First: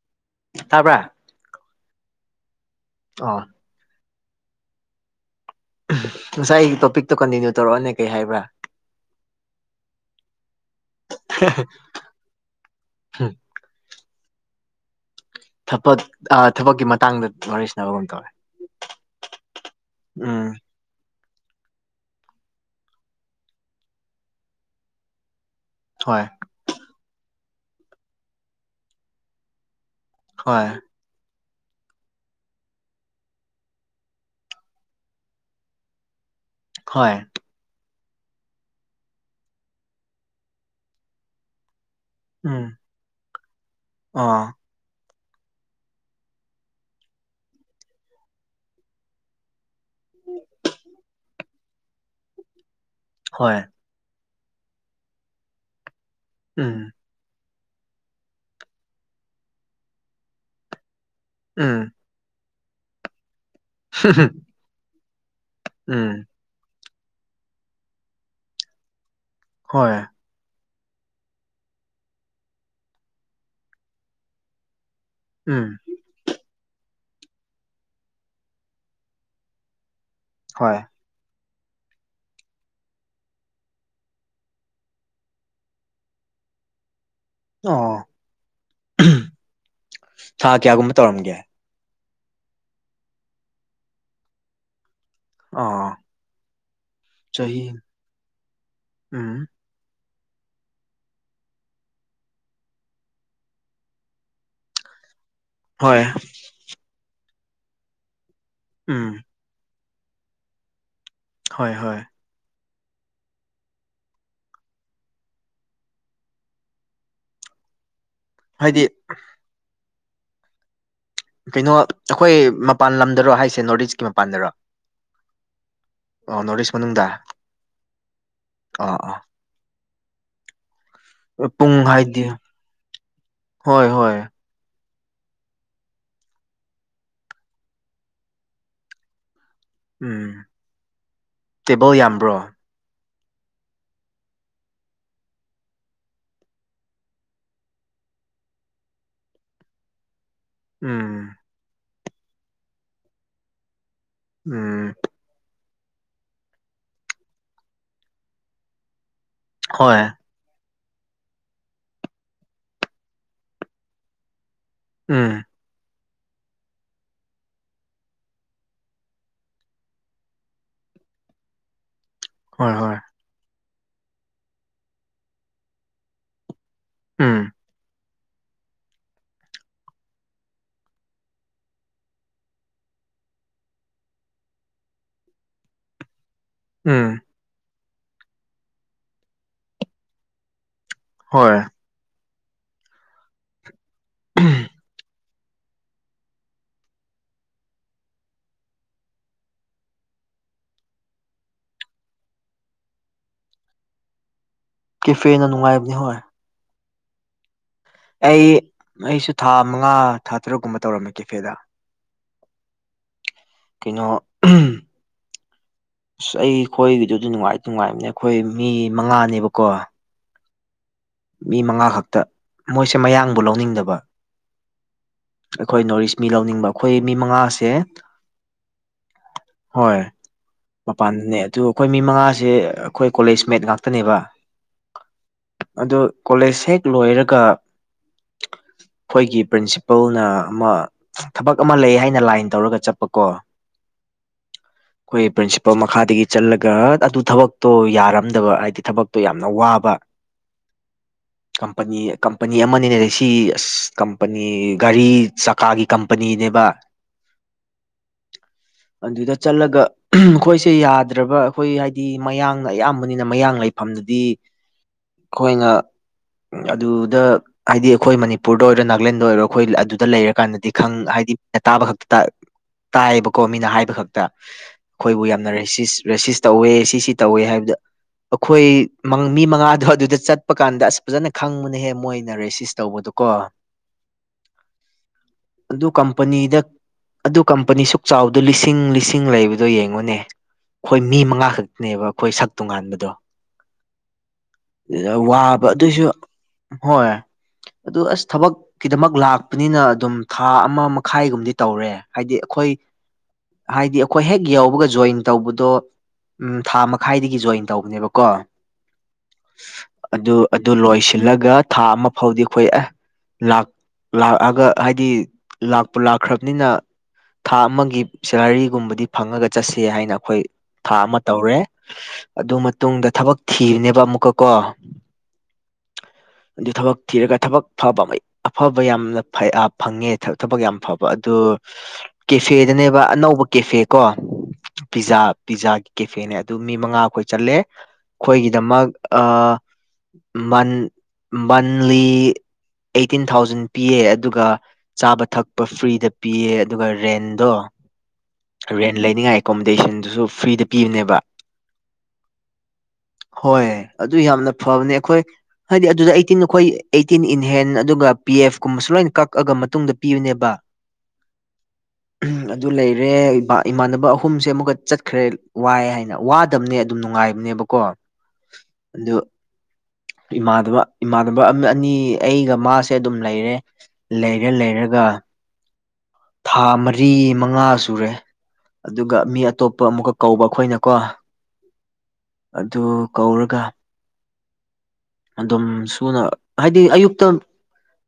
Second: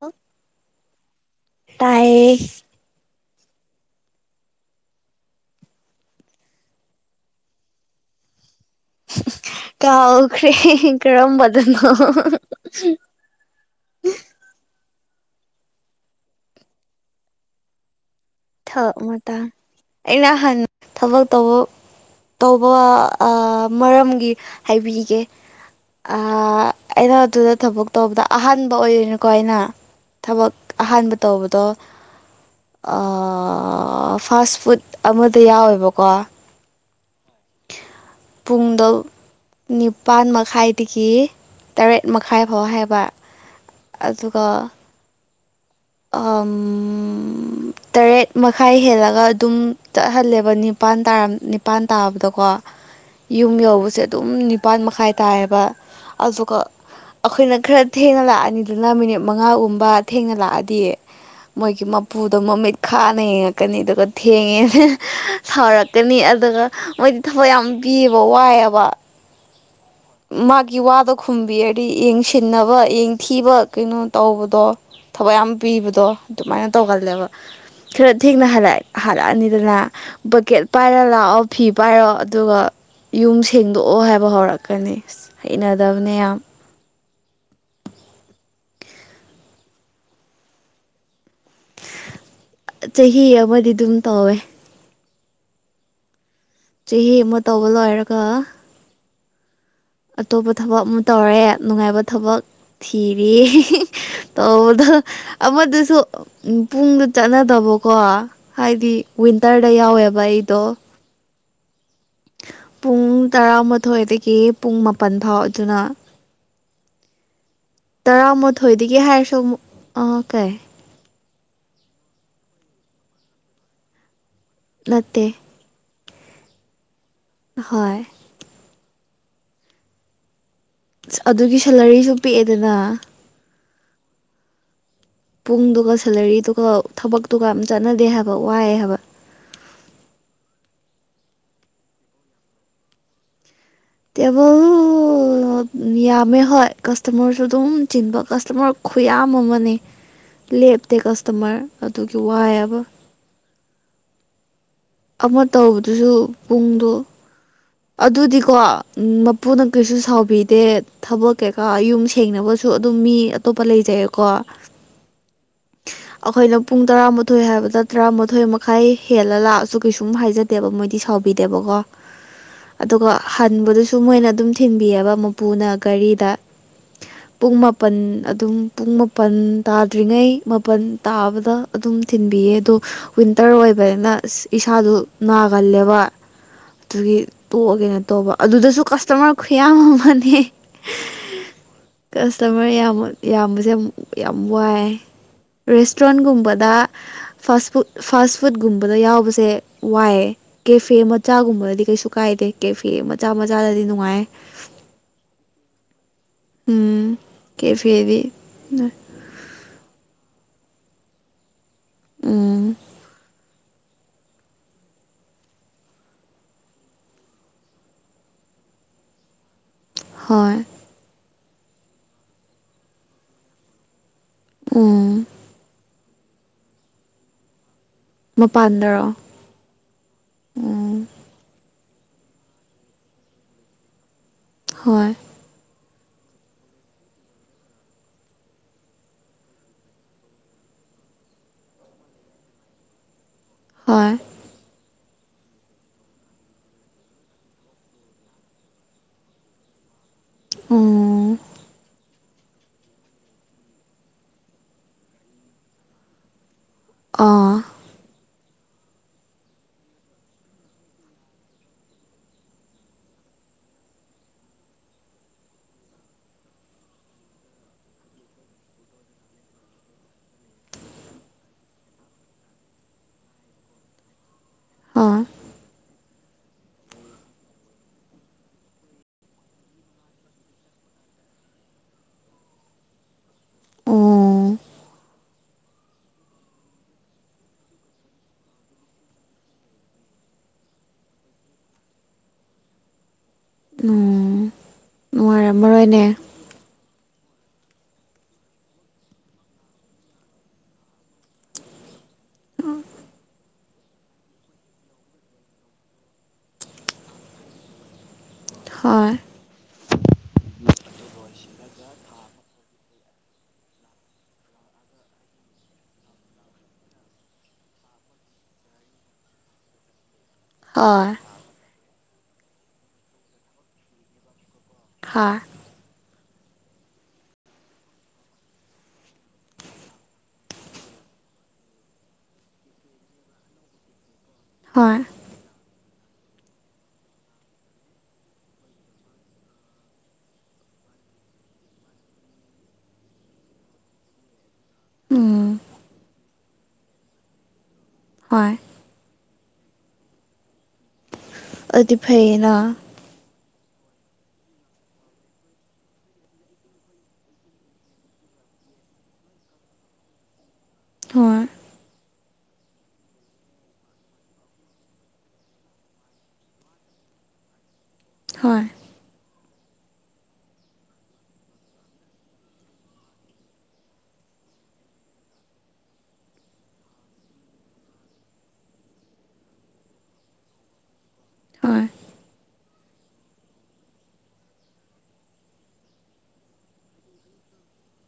ꯍꯥ ꯇꯥꯄꯥ ꯑ ꯉꯁꯥꯏꯒꯤ ꯇꯣꯄꯤꯛꯇꯣ ꯀꯟꯇꯤꯅꯌꯨ ꯇꯧꯔꯛꯑꯅꯦ ꯀꯩ ꯍꯥꯏꯕ꯭ꯔꯥ ꯀꯈ꯭ꯔꯦ ꯀꯔꯝꯝꯕꯗꯅꯣ ꯊꯕꯛ ꯊꯕꯛꯀꯤ ꯃꯇꯥꯡꯗ ꯋꯥꯔꯤꯔꯤꯁꯅꯕꯒꯨꯝ ꯇꯧꯋꯦ ꯊꯕꯛ ꯃꯇꯥꯡ ꯑꯩꯅ ꯎꯝ ꯍꯥꯟ ꯊꯕꯛ ꯇꯧꯕ ꯇꯧꯕ ꯃꯔꯝꯒꯤ ꯍꯥꯏꯕꯤꯔꯤꯒꯦ ꯍꯣꯏ ꯑꯩꯅ ꯑꯗꯨꯗ ꯊꯕꯛ ꯇꯧꯕꯗ ꯑꯍꯥꯟꯕ ꯑꯣꯏꯗꯣꯏꯅꯀꯣ ꯑꯩꯅ ꯊꯕꯛ ꯍꯣꯏ ꯑꯍꯥꯟꯕ ꯇꯧꯕꯗꯣ ꯐꯥꯁ ꯐꯨꯗ ꯑꯃꯗ ꯌꯥꯎꯋꯦꯕꯀꯣ ꯍꯣꯏ ꯄꯨꯡꯗ ꯅꯤꯄꯥꯥꯟ ꯃꯈꯥꯏꯗꯒꯤ ꯇꯔꯦꯠ ꯃꯈꯥꯏ ꯐꯥꯎ ꯎꯝ ꯍꯥꯏꯕ ꯑꯥ ꯑꯗꯨꯒ ꯇꯔꯦꯠ ꯃꯈꯥꯏ ꯍꯦꯜꯂꯒ ꯑꯗꯨꯝ ꯆꯠꯍꯜꯂꯦꯕ ꯅꯤꯄꯥꯟ ꯅꯤꯄꯜ ꯇꯥꯕꯗꯀꯣ ꯌꯨꯝ ꯍꯣꯏ ꯌꯧꯕꯁꯦ ꯑꯗꯨꯝ ꯅꯤꯄꯥꯥꯟ ꯃꯈꯥꯏ ꯇꯥꯏꯌꯦꯕ ꯑꯗꯨꯒ ꯎꯝ ꯑꯩꯈꯣꯏꯅ ꯈꯔ ꯊꯦꯡꯅ ꯂꯥꯛꯑꯅꯤꯗꯨꯅ ꯃꯤꯅꯤꯠ ꯃꯉꯥꯒꯨꯝꯕ ꯊꯦꯡꯅ ꯂꯥꯛꯑꯗꯤ ꯎꯝ ꯃꯣꯏꯒꯤ ꯎꯄꯨꯗꯣ ꯃꯃꯤꯠ ꯈꯥꯅ ꯌꯦꯡꯉꯛꯀꯅꯤ ꯑꯗꯨꯒ ꯊꯦꯡꯉꯦꯅ ꯎꯝ ꯁꯥꯥꯎꯔꯛꯀꯅꯤ ꯑꯗꯨꯒ ꯃꯣꯏꯗꯤ ꯊꯕꯛ ꯌꯥꯝ ꯄꯤꯌꯦꯕ ꯋꯥꯏꯑꯕ ꯍꯣꯏ ꯃꯥꯒꯤ ꯋꯥꯗꯣ ꯈꯨꯝꯕꯤꯔꯗꯤ ꯌꯦꯡꯁꯤꯟꯅꯕ ꯌꯦꯡꯊꯤꯕ ꯀꯩꯅꯣ ꯇꯧꯕꯗꯣ ꯊꯕꯛ ꯌꯥꯝ ꯎꯝ ꯄꯤꯕꯗꯣ ꯑꯗꯨꯃꯥꯏꯅ ꯇꯧꯒꯜꯂꯦꯕ ꯈꯔ ꯊꯦꯡꯅꯜꯂꯑꯦ ꯍꯜꯂꯛꯑꯅꯤꯗꯅ ꯕꯛꯀꯦꯠ ꯍꯣꯏ ꯄꯥꯏꯔ ꯂꯥꯛꯑꯣ ꯐꯤ ꯄꯥꯏꯔꯣ ꯑꯗꯨꯒ ꯌꯨꯝ ꯁꯦꯡꯗꯣꯛꯑꯣ ꯍꯥꯏꯕ ꯍꯧꯔꯛꯀꯦ ꯀꯅꯤ [unintelligible] ꯍꯩꯅꯗꯕꯅ ꯌꯥꯝ ꯑꯣ ꯊ ꯀꯌꯥꯒꯨꯝꯕ ꯇꯧꯔꯝꯒꯦ ꯆꯍꯤ ꯑꯃꯗꯤ ꯑꯗꯨꯝ ꯇꯧꯋꯦ ꯑꯥ ꯆꯦꯍ ꯃ ꯇꯥꯎꯕ ꯂ ꯍꯥꯏꯔꯒ ꯎꯝ ꯑꯇꯣꯞꯄ ꯊꯕꯛ ꯑꯃ ꯇꯧꯔꯦ ꯅꯨꯡꯉꯥꯏꯕ ꯊꯕꯛ ꯊꯤꯔꯤꯌꯦ ꯇꯧꯗꯣ ꯑꯃꯗꯨꯁꯨ ꯍꯣꯏ ꯄꯨꯡꯗ ꯆꯠꯅꯗꯕꯀꯣ ꯍꯥꯏꯗꯤ ꯎꯝ ꯋꯤꯟ ꯇꯔꯗ ꯌꯥꯎꯋꯦꯕ ꯑꯩꯗꯣ ꯍꯣꯏ ꯍꯣꯏ ꯄꯨꯡ ꯇꯔꯥꯃꯥꯊꯣꯏꯗꯒꯤ ꯄꯨꯡ ꯃꯥꯄꯜ ꯐꯥꯎ ꯑꯗꯨꯅ ꯍꯥꯏꯗꯤ ꯇꯔꯥꯃꯥꯊꯣꯏꯗꯒꯤ ꯍꯥꯏꯔꯁꯨ ꯑꯃꯨꯛ ꯑꯥ ꯀꯩ ꯀꯩꯅꯣ ꯑꯩꯈꯣꯏ ꯃꯄꯥꯟ ꯂꯝꯗꯔꯣ ꯍꯥꯏꯁꯦ ꯅꯣ꯭ꯔꯠ ꯏꯁꯀꯤ ꯃꯄꯥꯟꯗꯔꯣ ꯅꯠꯇꯦ ꯑꯣ ꯅꯣꯔꯠ ꯏꯁ ꯃꯅꯨꯡꯗ ꯍꯣꯏ ꯑꯣꯑꯣ ꯑꯥ ꯑꯗꯨꯒꯤ ꯄꯨꯡ ꯁꯦꯂꯔꯤꯁꯨ ꯍꯥꯏꯗꯤ ꯄꯤꯛꯑꯦꯗꯅ ꯍꯣꯏ ꯍꯣꯏ ꯄꯨꯡꯗꯨꯒ ꯁꯦꯂꯔꯤꯗꯨꯒ ꯊꯕꯛꯇꯨꯒ ꯑꯃ ꯆꯥꯟꯅꯗꯦ ꯍꯥꯏꯕ ꯋꯥꯏꯑ ꯍꯥꯏꯕ ꯎꯝ ꯇꯦꯕꯜ ꯌꯥꯝꯕ꯭ꯔꯣ ꯇꯦꯕꯜ ꯌꯥꯝꯃꯦ ꯍꯣꯏ ꯀꯁꯇꯃꯔꯁꯨ ꯑꯗꯨꯝ ꯆꯤꯟꯕ ꯀꯁꯇꯃꯔ ꯈꯨꯌꯥꯝ ꯑꯃꯅꯦ [inaudible] ꯂꯦꯞꯇꯦ ꯎꯝ ꯀꯁꯇꯣꯃꯔ ꯑꯗꯨꯒꯤ ꯋꯥꯏꯕ ꯎꯝ ꯑꯃ ꯇꯧꯕꯗꯨꯁꯨ ꯄꯨꯡꯗꯣ ꯑꯗꯨꯗꯤꯀꯣ ꯃꯄꯨꯅ ꯀꯩꯁꯨ ꯍꯣꯏ ꯁꯥꯎꯕꯤꯗꯦ ꯊꯕꯛ ꯀꯩꯀꯥ ꯌꯨꯝ ꯁꯦꯡꯅꯕꯁꯨ ꯑꯗꯨꯝ ꯃꯤ ꯑꯇꯣꯞꯄ ꯂꯩꯖꯩꯌꯦꯀꯣ ꯎꯝ ꯑꯩꯈꯣꯏꯅ ꯄꯨꯡ ꯇꯔꯥꯃꯥꯊꯣꯏ ꯍꯥꯏꯕꯗ ꯇꯔꯥꯃꯥꯊꯣꯏ ꯃꯈꯥꯏ ꯍꯦꯜꯂ ꯂꯥꯛꯑꯁꯨ ꯀꯩꯁꯨꯝ ꯍꯥꯏꯖꯗꯦ ꯗꯦꯕ ꯃꯣꯏꯗꯤ ꯁꯥꯎꯕꯤꯗꯦꯕꯀꯣ ꯍꯣꯏ ꯍꯣꯏ ꯑꯗꯨꯒ ꯍꯟꯕꯗꯨꯁꯨ ꯃꯣꯏꯅ ꯑꯗꯨꯝ ꯊꯤꯟꯕꯤꯑꯧꯕ ꯃꯄꯨꯅ ꯒꯥꯔꯤꯗ ꯎꯝ ꯄꯨꯡ ꯃꯥꯄꯜ ꯑꯗꯨꯝ ꯄꯨꯡ ꯃꯥꯄꯜ ꯇꯥꯗ꯭ꯔꯤꯉꯩ ꯃꯥꯄꯜ ꯇꯥꯕꯗ ꯑꯗꯨꯝ ꯊꯤꯟꯕꯤꯌꯦ ꯑꯗꯣ ꯋꯤꯟꯇꯔ ꯑꯣꯏꯕꯅꯤꯅ ꯏꯁꯥꯗꯨ ꯅꯥꯒꯜꯂꯦꯕ ꯑꯗꯨꯒꯤ ꯎꯝ ꯇꯣꯛꯑꯒꯦꯅ ꯇꯧꯕ ꯑꯗꯨꯗꯁꯨ ꯀꯁꯇꯃꯔ ꯈꯨꯌꯥꯝ ꯑꯃꯅꯦ ꯍꯣꯏ ꯀꯁꯇꯃꯔ ꯌꯥꯝ ꯌꯥꯝꯕꯁꯦ ꯌꯥꯝ ꯌꯥꯝ ꯋꯥꯏ ꯔꯦꯁꯇ꯭ꯔꯣꯟꯒꯨꯝꯕꯗ ꯐꯥꯁ ꯐꯨꯗ ꯐꯥꯁ ꯐꯨꯗ ꯀꯨꯝꯕꯗ ꯌꯥꯎꯕꯁꯦ ꯋꯥꯏꯑꯦ ꯀꯦꯐꯦ ꯃꯆꯥꯒꯨꯝꯕꯗꯗꯤ ꯀꯩꯁꯨ ꯀꯥꯏꯗꯦ ꯀꯦꯐꯤ ꯃꯆꯥ ꯃꯆꯥꯗꯗꯤ ꯅꯨꯡꯉꯥꯏ ꯀꯦꯐꯦꯅ ꯅꯨꯡꯉꯥꯏꯕꯅꯤ ꯍꯣꯏ ꯎꯝ ꯀꯦꯐꯦꯗ ꯑꯩ ꯑꯩꯁꯨ ꯊꯥ ꯃꯉꯥ ꯊꯥ ꯇꯔꯨꯛꯀꯨꯝꯕ ꯇꯧꯔꯝꯃꯦ ꯀꯦꯐꯦꯗ ꯎꯝ ꯀꯩꯅꯣ ꯑꯁ ꯑꯩꯈꯣꯏꯒꯤꯗꯨꯗꯤ ꯅꯨꯡꯉꯥꯏ ꯅꯨꯡꯉꯥꯏꯕꯅꯦ ꯑꯩꯈꯣꯏ ꯃꯤ ꯃꯉꯥꯅꯦꯕꯀꯣ ꯍꯣꯏ ꯃꯤ ꯃꯉꯥ ꯈꯛꯇ ꯃꯣꯏꯁꯦ ꯃꯌꯥꯡꯕꯨ ꯂꯧꯅꯤꯡꯗꯕ ꯎꯝ ꯑꯩꯈꯣꯏ ꯅꯣꯔ ꯏꯁ ꯃꯤ ꯂꯧꯅꯤꯡꯕ ꯑꯩꯈꯣꯏ ꯃꯤ ꯃꯉꯥꯁꯦ ꯃꯄꯥꯟꯗꯔꯣ ꯍꯣꯏ ꯎꯝ ꯃꯄꯥꯟꯗꯅꯦ ꯑꯗꯨ ꯑꯩꯈꯣꯏ ꯃꯤ ꯃꯉꯥꯁꯦ ꯑꯩꯈꯣꯏ ꯀꯣꯂꯦꯖ ꯃꯦꯠ ꯉꯥꯛꯇꯅꯦꯕ ꯍꯣꯏ ꯑꯣ ꯀꯣꯂꯦꯖ ꯍꯦꯛ ꯂꯣꯏꯔꯒ ꯑꯩꯈꯣꯏꯒꯤ ꯄ꯭ꯔꯤꯟꯁꯤꯄꯜꯅ ꯑꯃ ꯊꯕꯛ ꯑꯃ ꯂꯩ ꯍꯥꯏꯅ ꯂꯥꯏꯟ ꯇꯧꯔꯒ ꯆꯠꯄꯀꯣ ꯍꯣꯏ [inaudible] ꯑꯩꯈꯣꯏ ꯄ꯭ꯔꯤꯟꯁꯤꯄꯥꯜ ꯃꯈꯥꯗꯒꯤ ꯆꯠꯂꯒ ꯑꯗꯨ ꯊꯕꯛꯇꯣ ꯌꯥꯔꯝꯗꯕ ꯍꯥꯏꯗꯤ ꯊꯕꯛꯇꯣ ꯌꯥꯝꯅ ꯋꯥꯕ ꯎꯝ ꯀꯝꯄꯅꯤ ꯀꯝꯄꯅꯤ ꯑꯃꯅꯦ ꯁꯤ ꯑꯁ ꯀꯝꯄꯅꯤ ꯒꯥꯔꯤ ꯆꯀꯥꯒꯤ ꯀꯝꯄꯅꯤꯅꯦꯕ ꯑꯥ [inaudible] ꯑꯗꯨꯗ ꯆꯠꯂꯒ ꯃꯈꯈꯣꯏꯁꯦ ꯌꯥꯗ꯭ꯔꯕ ꯑꯩꯈꯣꯏ ꯍꯥꯏꯗꯤ ꯃꯌꯥꯡꯅ ꯑꯌꯥꯝꯕꯅꯤꯅ ꯃꯌꯥꯡ ꯂꯩ ꯃꯐꯝꯗꯨꯗꯤ ꯑꯩꯈꯣꯏꯅ ꯑꯗꯨꯗ ꯍꯥꯏꯗꯤ ꯑꯩꯈꯣꯏ ꯃꯅꯤꯄꯨꯔꯗ ꯑꯣꯏꯔꯣ ꯅꯥꯒꯂꯦꯟꯗ ꯑꯣꯏꯔꯣ ꯑꯩꯈꯣꯏ ꯑꯗꯨꯗ ꯂꯩꯔꯀꯥꯟꯗꯗꯤ ꯈꯪ ꯍꯥꯏꯗꯤ ꯇꯥꯕ ꯈꯛꯇ ꯇꯥꯏꯌꯦꯕꯀꯣ ꯃꯤꯅ ꯍꯥꯏꯕ ꯈꯛꯇ ꯍꯣꯏ ꯑꯩꯈꯣꯏꯕꯨ ꯌꯥꯝꯅ ꯔꯦꯁꯤꯁꯇ꯭ ꯇꯧꯋꯦ ꯁꯤꯁꯤ ꯇꯧꯋꯦ ꯍꯥꯏꯕꯗ ꯑꯩꯈꯣꯏ ꯃꯤ ꯃꯉꯥꯗꯣ ꯑꯗꯨꯗ ꯆꯠꯄ ꯀꯥꯟꯗ ꯑꯁ ꯐꯖꯅ ꯈꯪꯕꯅꯍꯦ ꯃꯣꯏꯅ ꯔꯦꯁꯤꯁ ꯇꯧꯕꯗꯣ ꯀꯣ ꯑꯣ ꯑꯗꯨ ꯀꯝꯄꯅꯤꯗ ꯑꯗꯨ ꯀꯝꯄꯅꯤ ꯁꯨꯛ ꯆꯥꯎꯕꯗꯣ ꯂꯤꯁꯤꯡ ꯂꯤꯁꯤꯡ ꯂꯩꯕꯗꯣ ꯌꯦꯡꯉꯨꯅꯦ ꯑꯩꯈꯣꯏ ꯃꯤ ꯃꯉꯥ ꯈꯛꯇꯅꯦꯕ ꯑꯩꯈꯣꯏ ꯁꯛ ꯇꯣꯉꯥꯟꯕꯗꯣ ꯎꯝ ꯋꯥꯕ ꯑꯗꯨꯏꯁꯨ ꯅꯨꯡꯉꯥꯏꯔꯝꯃꯔꯣꯏꯅꯦ ꯍꯣꯏ ꯑꯗꯨ ꯑꯁ ꯊꯕꯛꯀꯤꯗꯃꯛ ꯂꯥꯛꯄꯅꯤꯅ ꯑꯗꯨꯝ ꯊꯥ ꯑꯃ ꯃꯈꯥꯏꯒꯨꯝꯗꯤ ꯇꯧꯔꯦ ꯍꯥꯏꯗꯤ ꯑꯩꯈꯣꯏ ꯍꯥꯏꯗꯤ ꯑꯩꯈꯣꯏ ꯍꯦꯛ ꯌꯕꯒ ꯖꯣꯏꯟ ꯇꯧꯕꯗꯣ ꯎ ꯊꯥ ꯃꯈꯥꯏꯗꯒꯤ ꯖꯣꯏꯟ ꯇꯧꯕꯅꯦꯕꯀꯣ ꯍꯣꯏ ꯑꯗꯨ ꯑꯗꯨ ꯂꯣꯏꯁꯤꯜꯂꯒ ꯊꯥ ꯑꯃ ꯐꯥꯎꯗꯤ ꯑꯩꯈꯣꯏ ꯑꯦ ꯂꯥꯛꯑꯒ ꯍꯥꯏꯗꯤ ꯂꯥꯛꯄ ꯂꯥꯛꯈ꯭ꯔꯕꯅꯤꯅ ꯊꯥ ꯑꯃꯒꯤ ꯁꯦꯂꯔꯤꯒꯨꯝꯕꯗꯤ ꯐꯪꯉꯒ ꯆꯠꯁꯦ ꯍꯥꯏꯅ ꯑꯩꯈꯣꯏ ꯊꯥ ꯍꯣꯏ ꯑꯃ ꯇꯧꯔꯦ ꯑꯗꯨ ꯃꯇꯨꯡꯗ ꯊꯕꯛ ꯊꯤꯔꯤꯅꯦꯕ ꯑꯃꯨꯛꯀ ꯀꯣ ꯍꯥꯥ ꯑꯗꯨ ꯊꯕꯛ ꯊꯤꯔꯒ ꯊꯕꯛ ꯐꯕ ꯑꯐꯕ ꯌꯥꯝꯅ ꯐꯪꯉꯦ ꯊꯕꯛ ꯌꯥꯝ ꯐꯕ ꯑꯗꯨ ꯀꯦꯐꯦꯗꯅꯦꯕ ꯑꯅꯧꯕ ꯀꯦꯐꯦ ꯀꯣ ꯍꯣꯏ ꯄꯤꯖꯥ ꯄꯤꯖꯥꯒꯤ ꯀꯦꯐꯦꯅꯦ ꯑꯗꯨ ꯃꯤ ꯃꯉꯥ ꯑꯩꯈꯣꯏ ꯆꯠꯂꯦ ꯑꯩꯈꯣꯏꯒꯤꯗꯃꯛ ꯑ ꯃꯟꯂꯤ ꯑꯦꯇꯤꯟ ꯊꯥꯎꯖꯟ ꯄꯤꯌꯦ ꯑꯗꯨꯒ ꯆꯥꯕ ꯎꯝ ꯊꯛꯄ ꯐ꯭ꯔꯤꯗ ꯄꯤꯌꯦ ꯑꯗꯨꯒ ꯔꯦꯟꯗꯣ ꯍꯣꯏ ꯔꯦꯟ ꯂꯩꯅꯤꯡꯉꯥꯏ ꯑꯦꯀꯣꯃꯣꯗꯦꯁꯟꯗꯨꯁꯨ ꯐ꯭ꯔꯤꯗ ꯄꯤꯕꯅꯦꯕ ꯑꯗꯨꯗꯤ ꯐꯩꯅ ꯍꯣꯏ ꯑꯗꯨ ꯌꯥꯝꯅ ꯐꯕꯅꯦ ꯑꯩꯈꯣꯏ ꯍꯥꯏꯗꯤ ꯑꯗꯨꯗ ꯑꯩꯇꯤꯟ ꯑꯩꯈꯣꯏ ꯑꯩꯇꯤꯟ ꯏꯟꯍꯦꯟ ꯑꯗꯨꯒ ꯄꯤ ꯑꯦꯐ ꯀꯨꯝꯕꯁꯨ ꯂꯣꯏꯅ ꯀꯛꯑꯒ ꯃꯇꯨꯡꯗ ꯄꯤꯌꯨꯅꯦꯕ ꯍꯣꯏ ꯑꯗꯨ ꯂꯩꯔꯦ ꯏꯃꯥꯟꯅꯕ ꯑꯍꯨꯝꯁꯦ ꯑꯃꯨꯛꯀ ꯆꯠꯈ꯭ꯔꯦ ꯋꯥꯏ ꯍꯥꯏꯅ ꯆꯗꯕꯅꯦ ꯑꯗꯨꯝ ꯅꯨꯡꯉꯥꯏꯕꯅꯦꯕꯀꯣ ꯍꯣꯏ ꯑꯗꯨ ꯏꯃꯥꯟꯅꯕ ꯏꯃꯥꯟꯅꯕ ꯑꯅꯤ ꯑꯩꯒ ꯃꯥꯁꯦ ꯑꯗꯨꯝ ꯂꯩꯔꯦ ꯂꯩꯔ ꯂꯩꯔꯒ ꯊꯥ ꯃꯔꯤ ꯃꯉꯥ ꯁꯨꯔꯦ ꯑꯗꯨꯒ ꯃꯤ ꯑꯇꯣꯞꯄ ꯑꯃꯨꯛꯀ ꯀꯧꯕ ꯑꯩꯈꯣꯏꯅꯀꯣ ꯍꯣꯏ ꯑꯗꯨ ꯀꯧꯔꯒ ꯑꯗꯨꯝ ꯁꯨꯅ ꯍꯥꯏꯗꯤ ꯑꯌꯨꯛꯇ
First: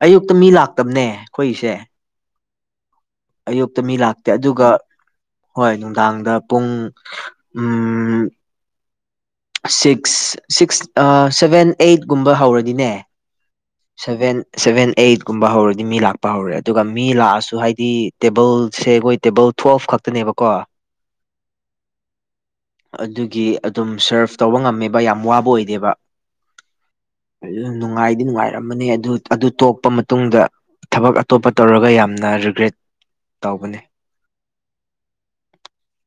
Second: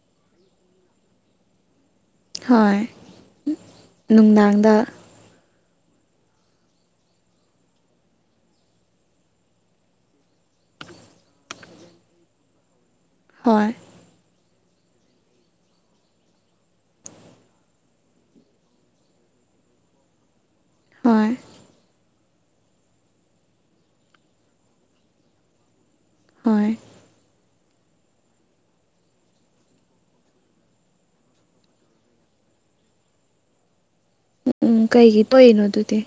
ꯑꯌꯨꯛꯇ ꯃꯤ ꯂꯥꯛꯇꯕꯅꯦ ꯑꯩꯈꯣꯏꯁꯦ ꯍꯣꯏ ꯑꯌꯨꯛꯇ ꯃꯤ ꯂꯥꯛꯇꯦ ꯑꯗꯨꯒ ꯅꯨꯡꯗꯥꯡꯗ ꯍꯣꯏ ꯅꯨꯡꯗꯥꯡꯗ ꯄꯨꯡ ꯁꯤꯛꯁ ꯁꯤꯛꯁ ꯁꯚꯦꯟ ꯑꯩꯠꯀꯨꯝꯕ ꯍꯧꯔꯗꯤꯅꯦ ꯍꯣꯏ ꯁꯚꯦꯟ ꯁꯚꯦꯟ ꯑꯩꯠꯀꯨꯝꯕ ꯍꯧꯔꯗꯤ ꯃꯤ ꯂꯥꯛꯄ ꯍꯧꯔꯦ ꯑꯗꯨꯒ ꯃꯤ ꯂꯥꯛꯑꯁꯨ ꯍꯥꯏꯗꯤ ꯇꯦꯕꯜꯁꯦ ꯑꯩꯈꯣꯏ ꯇꯦꯕꯜ ꯊꯣꯐ ꯈꯛꯇꯅꯦꯕꯀꯣ ꯍꯣꯏ ꯑꯗꯨꯒꯤ ꯑꯗꯨꯝ ꯁꯔꯞ ꯇꯧꯕ ꯉꯝꯃꯦꯕ ꯌꯥꯝ ꯋꯥꯕ ꯑꯣꯏꯗꯦꯕ ꯍꯣꯏ ꯑꯗꯨ ꯅꯨꯡꯉꯥꯏꯗꯤ ꯅꯨꯡꯉꯥꯏꯔꯝꯕꯅꯦ ꯑꯗꯨ ꯑꯗꯨ ꯇꯣꯛꯄ ꯃꯇꯨꯡꯗ ꯊꯕꯛ ꯑꯇꯣꯞꯄ ꯇꯧꯔꯒ ꯌꯥꯝꯅ ꯔꯤꯒ꯭ꯔꯦꯠ ꯇꯧꯕꯅꯦ ꯎꯝ ꯎꯝ ꯀꯩꯒꯤ ꯇꯣꯛꯏꯅꯣ ꯑꯗꯨꯗꯤ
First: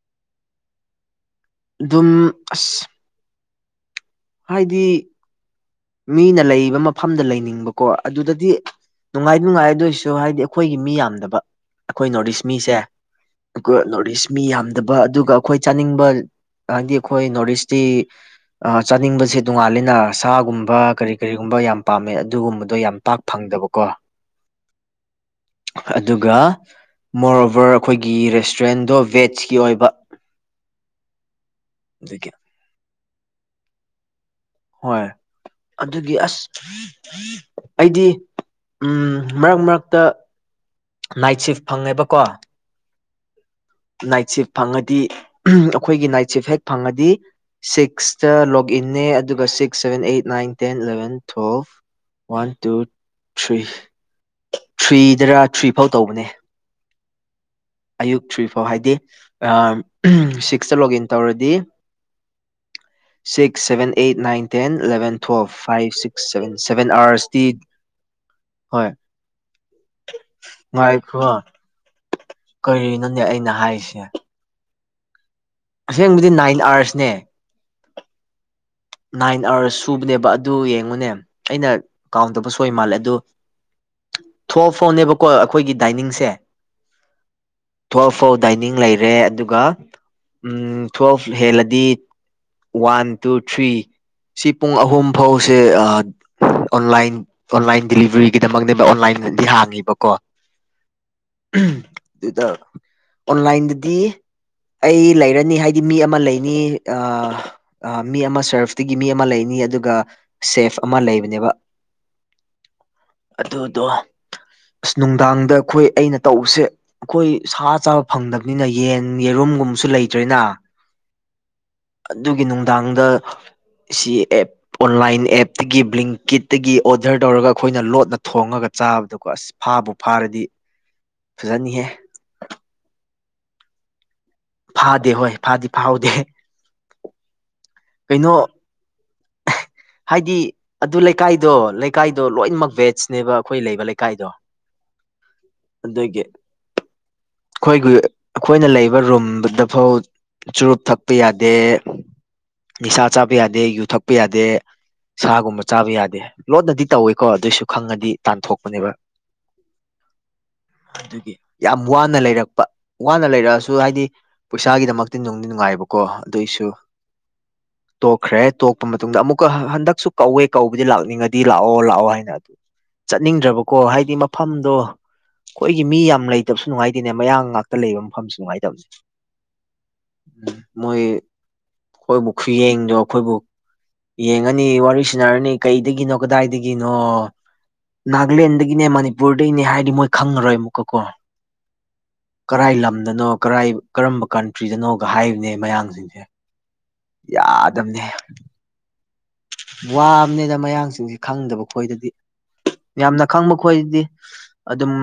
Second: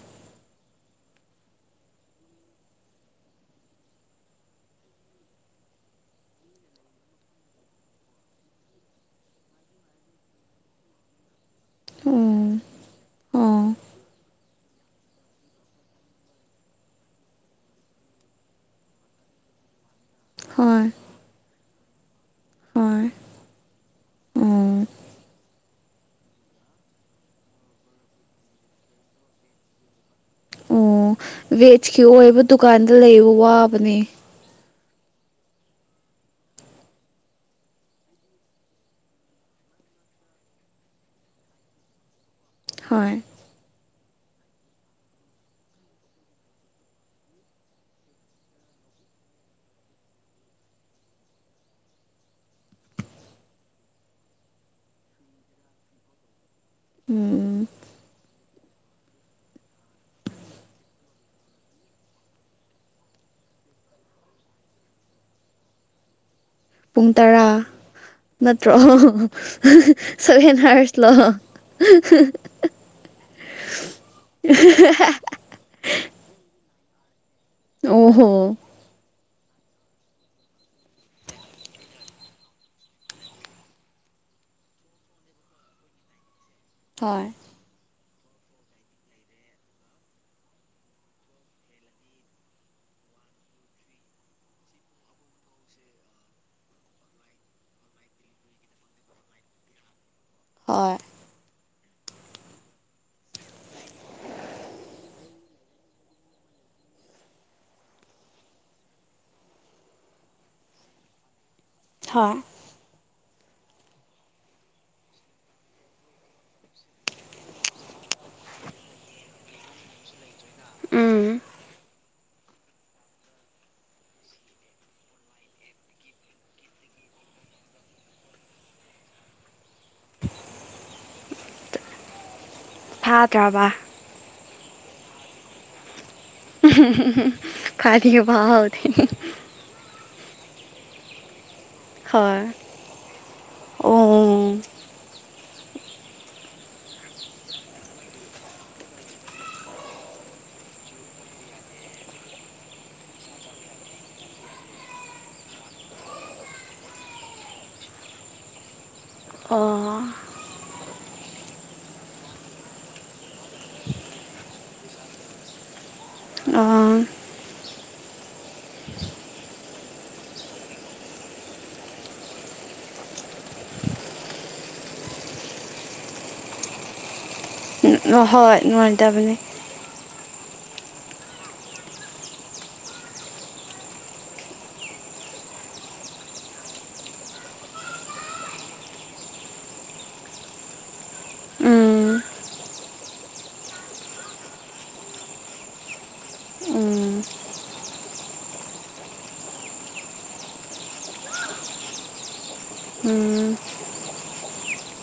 ꯑꯗꯨꯝ ꯑꯁ ꯍꯥꯏꯗꯤ ꯃꯤꯅ ꯂꯩꯕ ꯃꯐꯝꯗ ꯂꯩꯅꯤꯡꯕꯀꯣ ꯑꯗꯨꯗꯗꯤ ꯅꯨꯡꯉꯥꯏ ꯅꯨꯡꯉꯥꯏ ꯑꯗꯨꯏꯁꯨ ꯍꯥꯏꯗꯤ ꯑꯩꯈꯣꯏꯒꯤ ꯃꯤ ꯌꯥꯝꯗꯕ ꯑꯩꯈꯣꯏ ꯅꯣꯔꯠ ꯏꯁ ꯎꯝ ꯃꯤꯁꯦ ꯑꯣ ꯅꯣꯔꯠ ꯏꯁ ꯃꯤ ꯌꯥꯝꯗꯕ ꯑꯗꯨꯒ ꯑꯩꯈꯣꯏ ꯆꯥꯅꯤꯡꯕ ꯑꯗꯤ ꯑꯩꯈꯣꯏ ꯅꯣꯔꯠ ꯏꯁꯇꯤ ꯆꯥꯅꯤꯡꯕꯁꯦ ꯣꯡꯉꯥꯂꯦꯅ ꯁꯥꯒꯨꯝꯕ ꯍꯣꯏ ꯀꯔꯤ ꯀꯔꯤꯒꯨꯝꯕ ꯌꯥꯝ ꯄꯥꯝꯃꯦ ꯑꯗꯨꯒꯨꯝꯕꯗꯣ ꯌꯥꯝ ꯍꯣꯏ ꯄꯥꯛ ꯐꯪꯗꯕꯀꯣ ꯎꯝ ꯑꯗꯨꯒ ꯃꯣꯔꯣꯕꯔ ꯑꯩꯈꯣꯏꯒꯤ ꯔꯦꯁꯇꯨꯔꯦꯟꯗꯣ ꯕꯦꯖꯀꯤ ꯑꯣꯏꯕ ꯕꯦꯖꯀꯤ ꯑꯗꯨꯒꯤ ꯑꯣꯏꯕ ꯗꯨꯀꯥꯟꯗ ꯂꯩꯕ ꯋꯥꯕꯅꯦ ꯍꯣꯏ ꯑꯗꯨꯒꯤ ꯑꯁ ꯑꯩꯗꯤ ꯎꯝ ꯃꯔꯛ ꯃꯔꯛꯇ ꯅꯥꯏꯠ ꯁꯤꯐ ꯐꯪꯉꯦꯕꯀꯣ ꯍꯣꯏ ꯅꯥꯏꯠ ꯁꯤꯐ ꯐꯪꯉꯗꯤ ꯑꯩꯈꯣꯏꯒꯤ ꯅꯥꯏꯠ ꯁꯤꯐ ꯍꯦꯛ ꯐꯪꯉꯗꯤ ꯁꯤꯛꯁꯇ ꯂꯣꯒꯏꯟꯅꯦ ꯑꯗꯨꯒ six seven eight nine ten eleven twelve one two three ꯊ꯭ꯔꯤꯗꯔ ꯊ꯭ꯔꯤ ꯐꯥꯎ ꯇꯧꯕꯅꯦ ꯎꯝ ꯑꯌꯨꯛ ꯊ꯭ꯔꯤ ꯐꯥꯎ ꯍꯥꯏꯗꯤ ꯁꯤꯛꯁꯇ ꯂꯣꯒ ꯏꯟ ꯇꯧꯔꯗꯤ six seven eight nine ten eleven four five six ꯁꯦꯟ ꯁꯚꯦꯟ ꯄꯨꯡ ꯑꯥꯋꯔꯁꯇꯤ ꯇꯔꯥ ꯅꯠꯇ꯭ꯔꯣ ꯁꯚꯦꯟ ꯍꯔꯁ ꯂ ꯉꯥꯏꯈꯣ ꯀꯔꯤꯅꯣꯅꯦ ꯑꯩꯅ ꯍꯥꯏꯔꯤꯁꯦ ꯎ ꯑꯁꯦꯡꯕꯗꯤ ꯅꯥꯏꯟ ꯑꯥꯔꯁꯅꯦ ꯑꯣ ꯍꯣ ꯅꯥꯏꯟ ꯑꯥꯋꯥꯔꯁ ꯁꯨꯕꯅꯦꯕ ꯑꯗꯨ ꯌꯦꯡꯉꯨꯅꯦ ꯑꯩꯅ ꯀꯥꯎꯟ ꯇꯧꯕ ꯁꯣꯏ ꯃꯥꯜꯂꯦ ꯑꯗꯨ ꯊꯣꯛꯑ ꯐꯣꯅꯦꯕꯀꯣ ꯑꯩꯈꯣꯏꯒꯤ ꯗꯥꯏꯅꯤꯡꯁꯦ ꯍꯔ ꯇꯨꯋꯦꯜꯐ ꯐꯥꯎ ꯗꯥꯏꯅꯤꯡ ꯂꯩꯔꯦ ꯑꯗꯨꯒ ꯇꯨꯋꯦꯜꯐ ꯍꯦꯜꯂꯗꯤ ꯋꯥꯟ ꯇꯨ ꯊ꯭ꯔꯤ ꯁꯤ ꯄꯨꯡ ꯑꯍꯨꯝ ꯐꯥꯎꯁꯦ ꯑꯣꯟꯂꯥꯏꯟ ꯑꯣꯟꯂꯥꯏꯟ ꯗꯤꯂꯤꯚꯔꯤꯒꯤꯗꯃꯛꯅꯦꯕ ꯑꯣꯟꯂꯥꯏꯟꯗꯗꯤ ꯍꯥꯡꯉꯤꯕꯀꯣ ꯍꯣꯏ ꯑꯗꯨꯗ ꯑꯣꯟꯂꯥꯏꯟꯗꯗꯤ ꯑꯩ ꯂꯩꯔꯅꯤ ꯍꯥꯏꯗꯤ ꯃꯤ ꯑꯃ ꯂꯩꯅꯤ ꯃꯤ ꯑꯃ ꯁꯔꯐꯇꯒꯤ ꯃꯤ ꯑꯃ ꯂꯩꯅꯤ ꯑꯗꯨꯒ ꯁꯦꯐ ꯑꯃ ꯂꯩꯕꯅꯦꯕ ꯊ ꯑꯗꯨꯗꯣ ꯑꯁ ꯅꯨꯡꯗꯥꯡꯗ ꯑꯩꯈꯣꯏ ꯑꯩꯅ ꯇꯧꯕꯁꯦ ꯑꯩꯈꯣꯏ ꯁꯥ ꯆꯥꯕ ꯐꯪꯗꯕꯅꯤꯅ ꯌꯦꯟ ꯌꯦꯔꯨꯝꯒꯨꯝꯕꯁꯨ ꯂꯩꯇ꯭ꯔꯔꯤꯅ ꯎꯝ ꯑꯗꯨꯒꯤ ꯅꯨꯡꯗꯥꯡꯗ ꯁꯤ ꯑꯦꯞ ꯑꯣꯟꯂꯥꯏꯟ ꯑꯦꯞꯇꯒꯤ ꯕ꯭ꯂꯤꯡꯀꯤꯠꯇꯒꯤ ꯑꯣꯔꯗꯔ ꯇꯧꯔꯒ ꯑꯩꯈꯣꯏꯅ ꯂꯣꯠꯅ ꯊꯣꯡꯉꯒ ꯆꯥꯕꯗꯣꯀꯣ ꯑꯁ ꯐꯥꯕꯨ ꯐꯥꯔꯗꯤ ꯐꯖꯟꯍꯦ ꯐꯥꯗ꯭ꯔꯕ ꯐꯥꯗꯦ ꯍꯣꯏ ꯐꯥꯗꯤ ꯐꯥꯎꯗꯦ ꯐꯗꯤ ꯐꯥꯎꯥꯎ ꯊ ꯍꯥꯏꯗꯤ ꯑꯗꯨ ꯂꯩꯀꯥꯏꯗꯣ ꯂꯩꯀꯥꯏꯗꯣ ꯍꯣꯏ ꯂꯣꯏꯅꯃꯛ ꯕꯦꯖꯅꯦꯕ ꯑꯩꯈꯣꯏ ꯂꯩꯕ ꯂꯩꯀꯥꯏꯗꯣ ꯑꯣ ꯑꯗꯒꯤ ꯑꯩꯈꯣꯏꯒꯤ ꯑꯩꯈꯣꯏꯅ ꯂꯩꯕ ꯔꯨꯝꯗ ꯐꯥꯎ ꯆꯨꯔꯨꯞ ꯊꯛꯄ ꯌꯥꯗꯦ ꯅꯤꯁꯥ ꯆꯥꯕ ꯌꯥꯗꯦ ꯌꯨ ꯊꯛꯄ ꯌꯥꯗꯦ ꯁꯥꯒꯨꯝꯕ ꯆꯥꯕ ꯌꯥꯗꯦ ꯂꯣꯟꯠꯅꯗꯤ ꯇꯧꯋꯦꯀꯣ ꯑꯗꯨꯑꯣꯏꯁꯨ ꯈꯪꯉꯗꯤ ꯇꯥꯟꯊꯣꯛꯄꯅꯦꯕ ꯑꯣ ꯑꯗꯨꯒꯤ ꯌꯥꯝ ꯋꯥꯅ ꯂꯩꯔꯛꯄ ꯋꯥꯅ ꯂꯩꯔꯛꯑꯁꯨ ꯍꯥꯏꯗꯤ ꯄꯩꯁꯥꯒꯤꯗꯃꯛꯇꯤ ꯅꯨꯡꯗꯤ ꯅꯨꯡꯉꯥꯏꯕꯀꯣ ꯑꯗꯨꯏꯁꯨ ꯑꯣ ꯇꯣꯛꯈ꯭ꯔꯦ ꯂꯥꯛꯄ ꯃꯇꯨꯡꯗ ꯑꯃꯨꯛꯀ ꯍꯟꯗꯛꯁꯨ ꯀꯧꯋꯦ ꯀꯧꯕꯗꯤ ꯂꯥꯛꯅꯤꯡꯉꯗꯤ ꯂꯥꯛꯑꯣ ꯂꯥꯛꯑꯣ ꯍꯥꯏꯅ ꯑꯗꯨ ꯆꯠꯅꯤꯡꯗ꯭ꯔꯕꯀꯣ ꯍꯥꯏꯗꯤ ꯃꯐꯝꯗꯣ ꯑꯩꯈꯣꯏꯒꯤ ꯃꯤ ꯌꯥꯝ ꯂꯩꯇꯕꯁꯨ ꯅꯨꯡꯉꯥꯏꯇꯦꯅꯦ ꯃꯌꯥ ꯉꯥꯛꯇ ꯂꯩꯕ ꯃꯐꯝꯁꯨ ꯍꯣꯏ ꯅꯨꯡꯉꯥꯏꯇꯕꯅꯦꯦ ꯅꯨꯡꯉꯥꯏꯇꯕꯅꯦ ꯎꯝ ꯃꯣꯏ ꯑꯩꯈꯣꯏꯕꯨ ꯈꯨꯌꯦꯡꯗꯣ ꯑꯩꯈꯣꯏꯕꯨ ꯌꯦꯡꯉꯅꯤ ꯋꯥꯔꯤ ꯁꯅꯔꯅꯤ ꯀꯩꯗꯒꯤꯅꯣ ꯀꯗꯥꯏꯗꯒꯤꯅꯣ ꯅꯥꯒꯥꯂꯦꯟꯗꯒꯤꯅꯦ ꯃꯅꯤꯄꯨꯔꯗꯒꯤꯅꯦ ꯍꯥꯏꯗꯤ ꯃꯣꯏ ꯈꯪꯉꯔꯣꯏ ꯑꯃꯨꯛꯀ ꯀꯣ ꯎꯝ ꯀꯔꯥꯏ ꯂꯝꯗꯅꯣ ꯀꯔꯥꯏ ꯀꯔꯝꯕ ꯀꯟꯇ꯭ꯔꯤꯗꯅꯣꯒ ꯍꯥꯏꯕꯅꯦ ꯃꯌꯥꯡꯁꯤꯡꯁꯦ ꯎꯝ ꯌꯥꯗꯕꯅꯦ ꯋꯥꯕꯅꯦꯅ ꯃꯌꯥꯡ ꯆꯁꯤ ꯈꯪꯗꯕ ꯈꯣꯏꯗꯗꯤ ꯌꯥꯝꯅ ꯈꯪꯕ ꯎꯝ ꯈꯣꯏꯗꯗꯤ ꯑꯗꯨꯝ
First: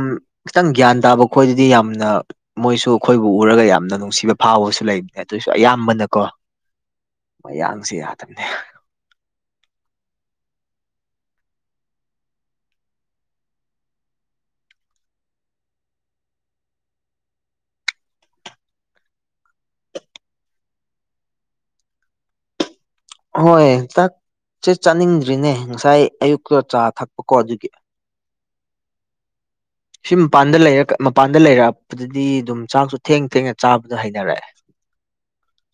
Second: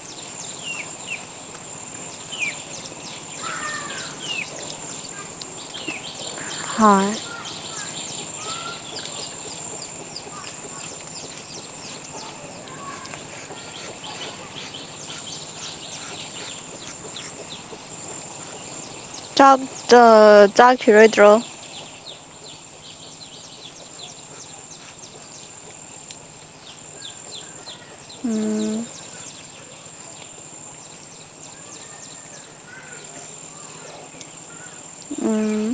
ꯈꯤꯇꯪ ꯒ꯭ꯌꯥꯟ ꯇꯥꯕ ꯈꯣꯏꯗꯗꯤ ꯌꯥꯝꯅ ꯃꯣꯏꯁꯨ ꯑꯩꯈꯣꯏꯕꯨ ꯎꯔꯒ ꯌꯥꯝꯅ ꯅꯨꯡꯁꯤꯕ ꯐꯥꯎꯕꯁꯨ ꯂꯩꯕꯅꯦ ꯑꯗꯨꯏꯁꯨ ꯑꯌꯥꯝꯕꯅꯀꯣ ꯍꯣꯏ ꯃꯌꯥꯡꯁꯦ ꯌꯥꯗꯕꯅꯦ ꯆꯥꯛ ꯆꯥꯈꯤꯔꯣꯏꯗ꯭ꯔꯣ ꯍꯣꯏ ꯆꯥꯛꯁꯦ ꯆꯥꯅꯤꯡꯗ꯭ꯔꯤꯅꯦ ꯉꯁꯥꯏ ꯑꯌꯨꯛꯇ ꯆꯥ ꯊꯛꯄꯀꯣ ꯑꯗꯨꯒꯤ ꯎꯝ [inaudible] ꯁꯤ ꯃꯄꯥꯟꯗ ꯂꯩꯔ ꯃꯄꯥꯟꯗ ꯂꯩꯔꯛꯄꯗꯗꯤ ꯑꯗꯨꯝ ꯆꯥꯛꯁꯨ ꯊꯦꯡ ꯊꯦꯡꯅ ꯆꯥꯕꯗ ꯍꯩꯅꯔꯛꯑꯦ ꯎꯝ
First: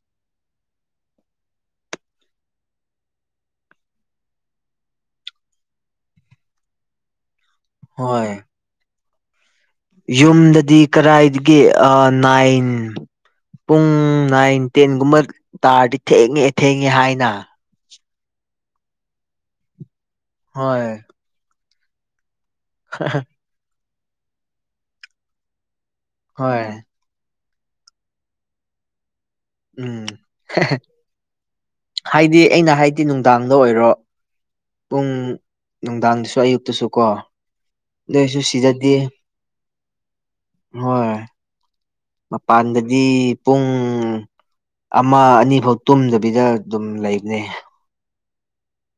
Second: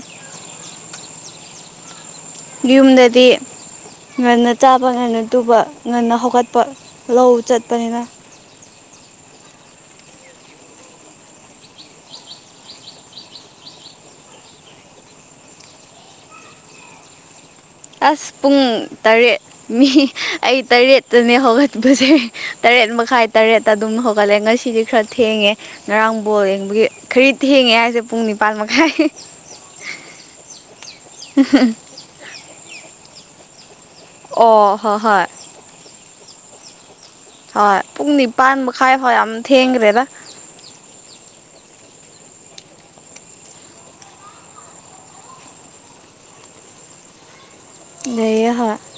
ꯌꯨꯝꯗꯗꯤ ꯉꯟꯅ ꯆꯥꯕ ꯉꯟꯅ ꯇꯨꯕ ꯉꯟꯅ ꯍꯧꯒꯠꯄ ꯂꯧ ꯆꯠꯄꯅꯤꯅ ꯍꯣꯏ ꯌꯨꯝꯗꯗꯤ ꯀꯔꯥꯏꯗꯒꯤ ꯑꯥ ꯅꯥꯏꯟ ꯄꯨꯡ ꯅꯥꯏꯟ ꯇꯦꯟꯒꯨꯝꯕ ꯇꯥꯔꯗꯤ ꯊꯦꯡꯉꯦ ꯊꯦꯡꯉꯦ ꯍꯥꯏꯅ ꯑꯁ ꯄꯨꯡ ꯇꯔꯦꯠ ꯃꯤ ꯑꯩ ꯍꯣꯏ ꯇꯔꯦꯠꯇꯅꯦ ꯍꯧꯒꯠꯄꯖꯦ ꯇꯔꯦꯠ ꯃꯈꯥꯏ ꯇꯔꯦꯠꯇ ꯑꯗꯨꯝ ꯍꯧꯒꯠꯂꯦ ꯉꯁꯤꯗꯤ ꯈꯔ ꯊꯦꯡꯉꯦ ꯉꯔꯥꯡ ꯕꯣꯜ ꯍꯣꯏ ꯌꯦꯡꯕꯒꯤ ꯈꯔꯤ ꯊꯦꯡꯉꯦ ꯍꯥꯏꯁꯦ ꯄꯨꯡ ꯅꯤꯄꯥꯜ ꯃꯈꯥꯏ ꯎꯝ ꯎꯝ ꯍꯥꯏꯗꯤ ꯑꯩꯅ ꯍꯥꯏꯗꯤ ꯅꯨꯡꯗꯥꯡꯗ ꯑꯣꯏꯔꯣ ꯑꯣ ꯍꯣꯏ ꯄꯨꯡ ꯍꯣꯏ ꯅꯨꯡꯗꯥꯡꯗꯁꯨ ꯑꯌꯨꯛꯇꯁꯨ ꯀꯣ ꯍꯣꯏ ꯄꯨꯡ ꯑꯗꯨꯏꯁꯨ ꯅꯤꯄꯥꯟ ꯃꯈꯥꯏ ꯁꯤꯗꯗꯤ ꯐꯥꯎ ꯑꯃ ꯊꯦꯡꯈ꯭ꯔꯦꯔ ꯍꯣꯏ ꯃꯄꯥꯟꯗꯗꯤ ꯄꯨꯡ ꯑꯃ ꯑꯅꯤ ꯐꯥꯎ ꯇꯨꯝꯗꯕꯤꯗ ꯑꯗꯨꯝ ꯂꯩꯕꯅꯦ [unintelligible]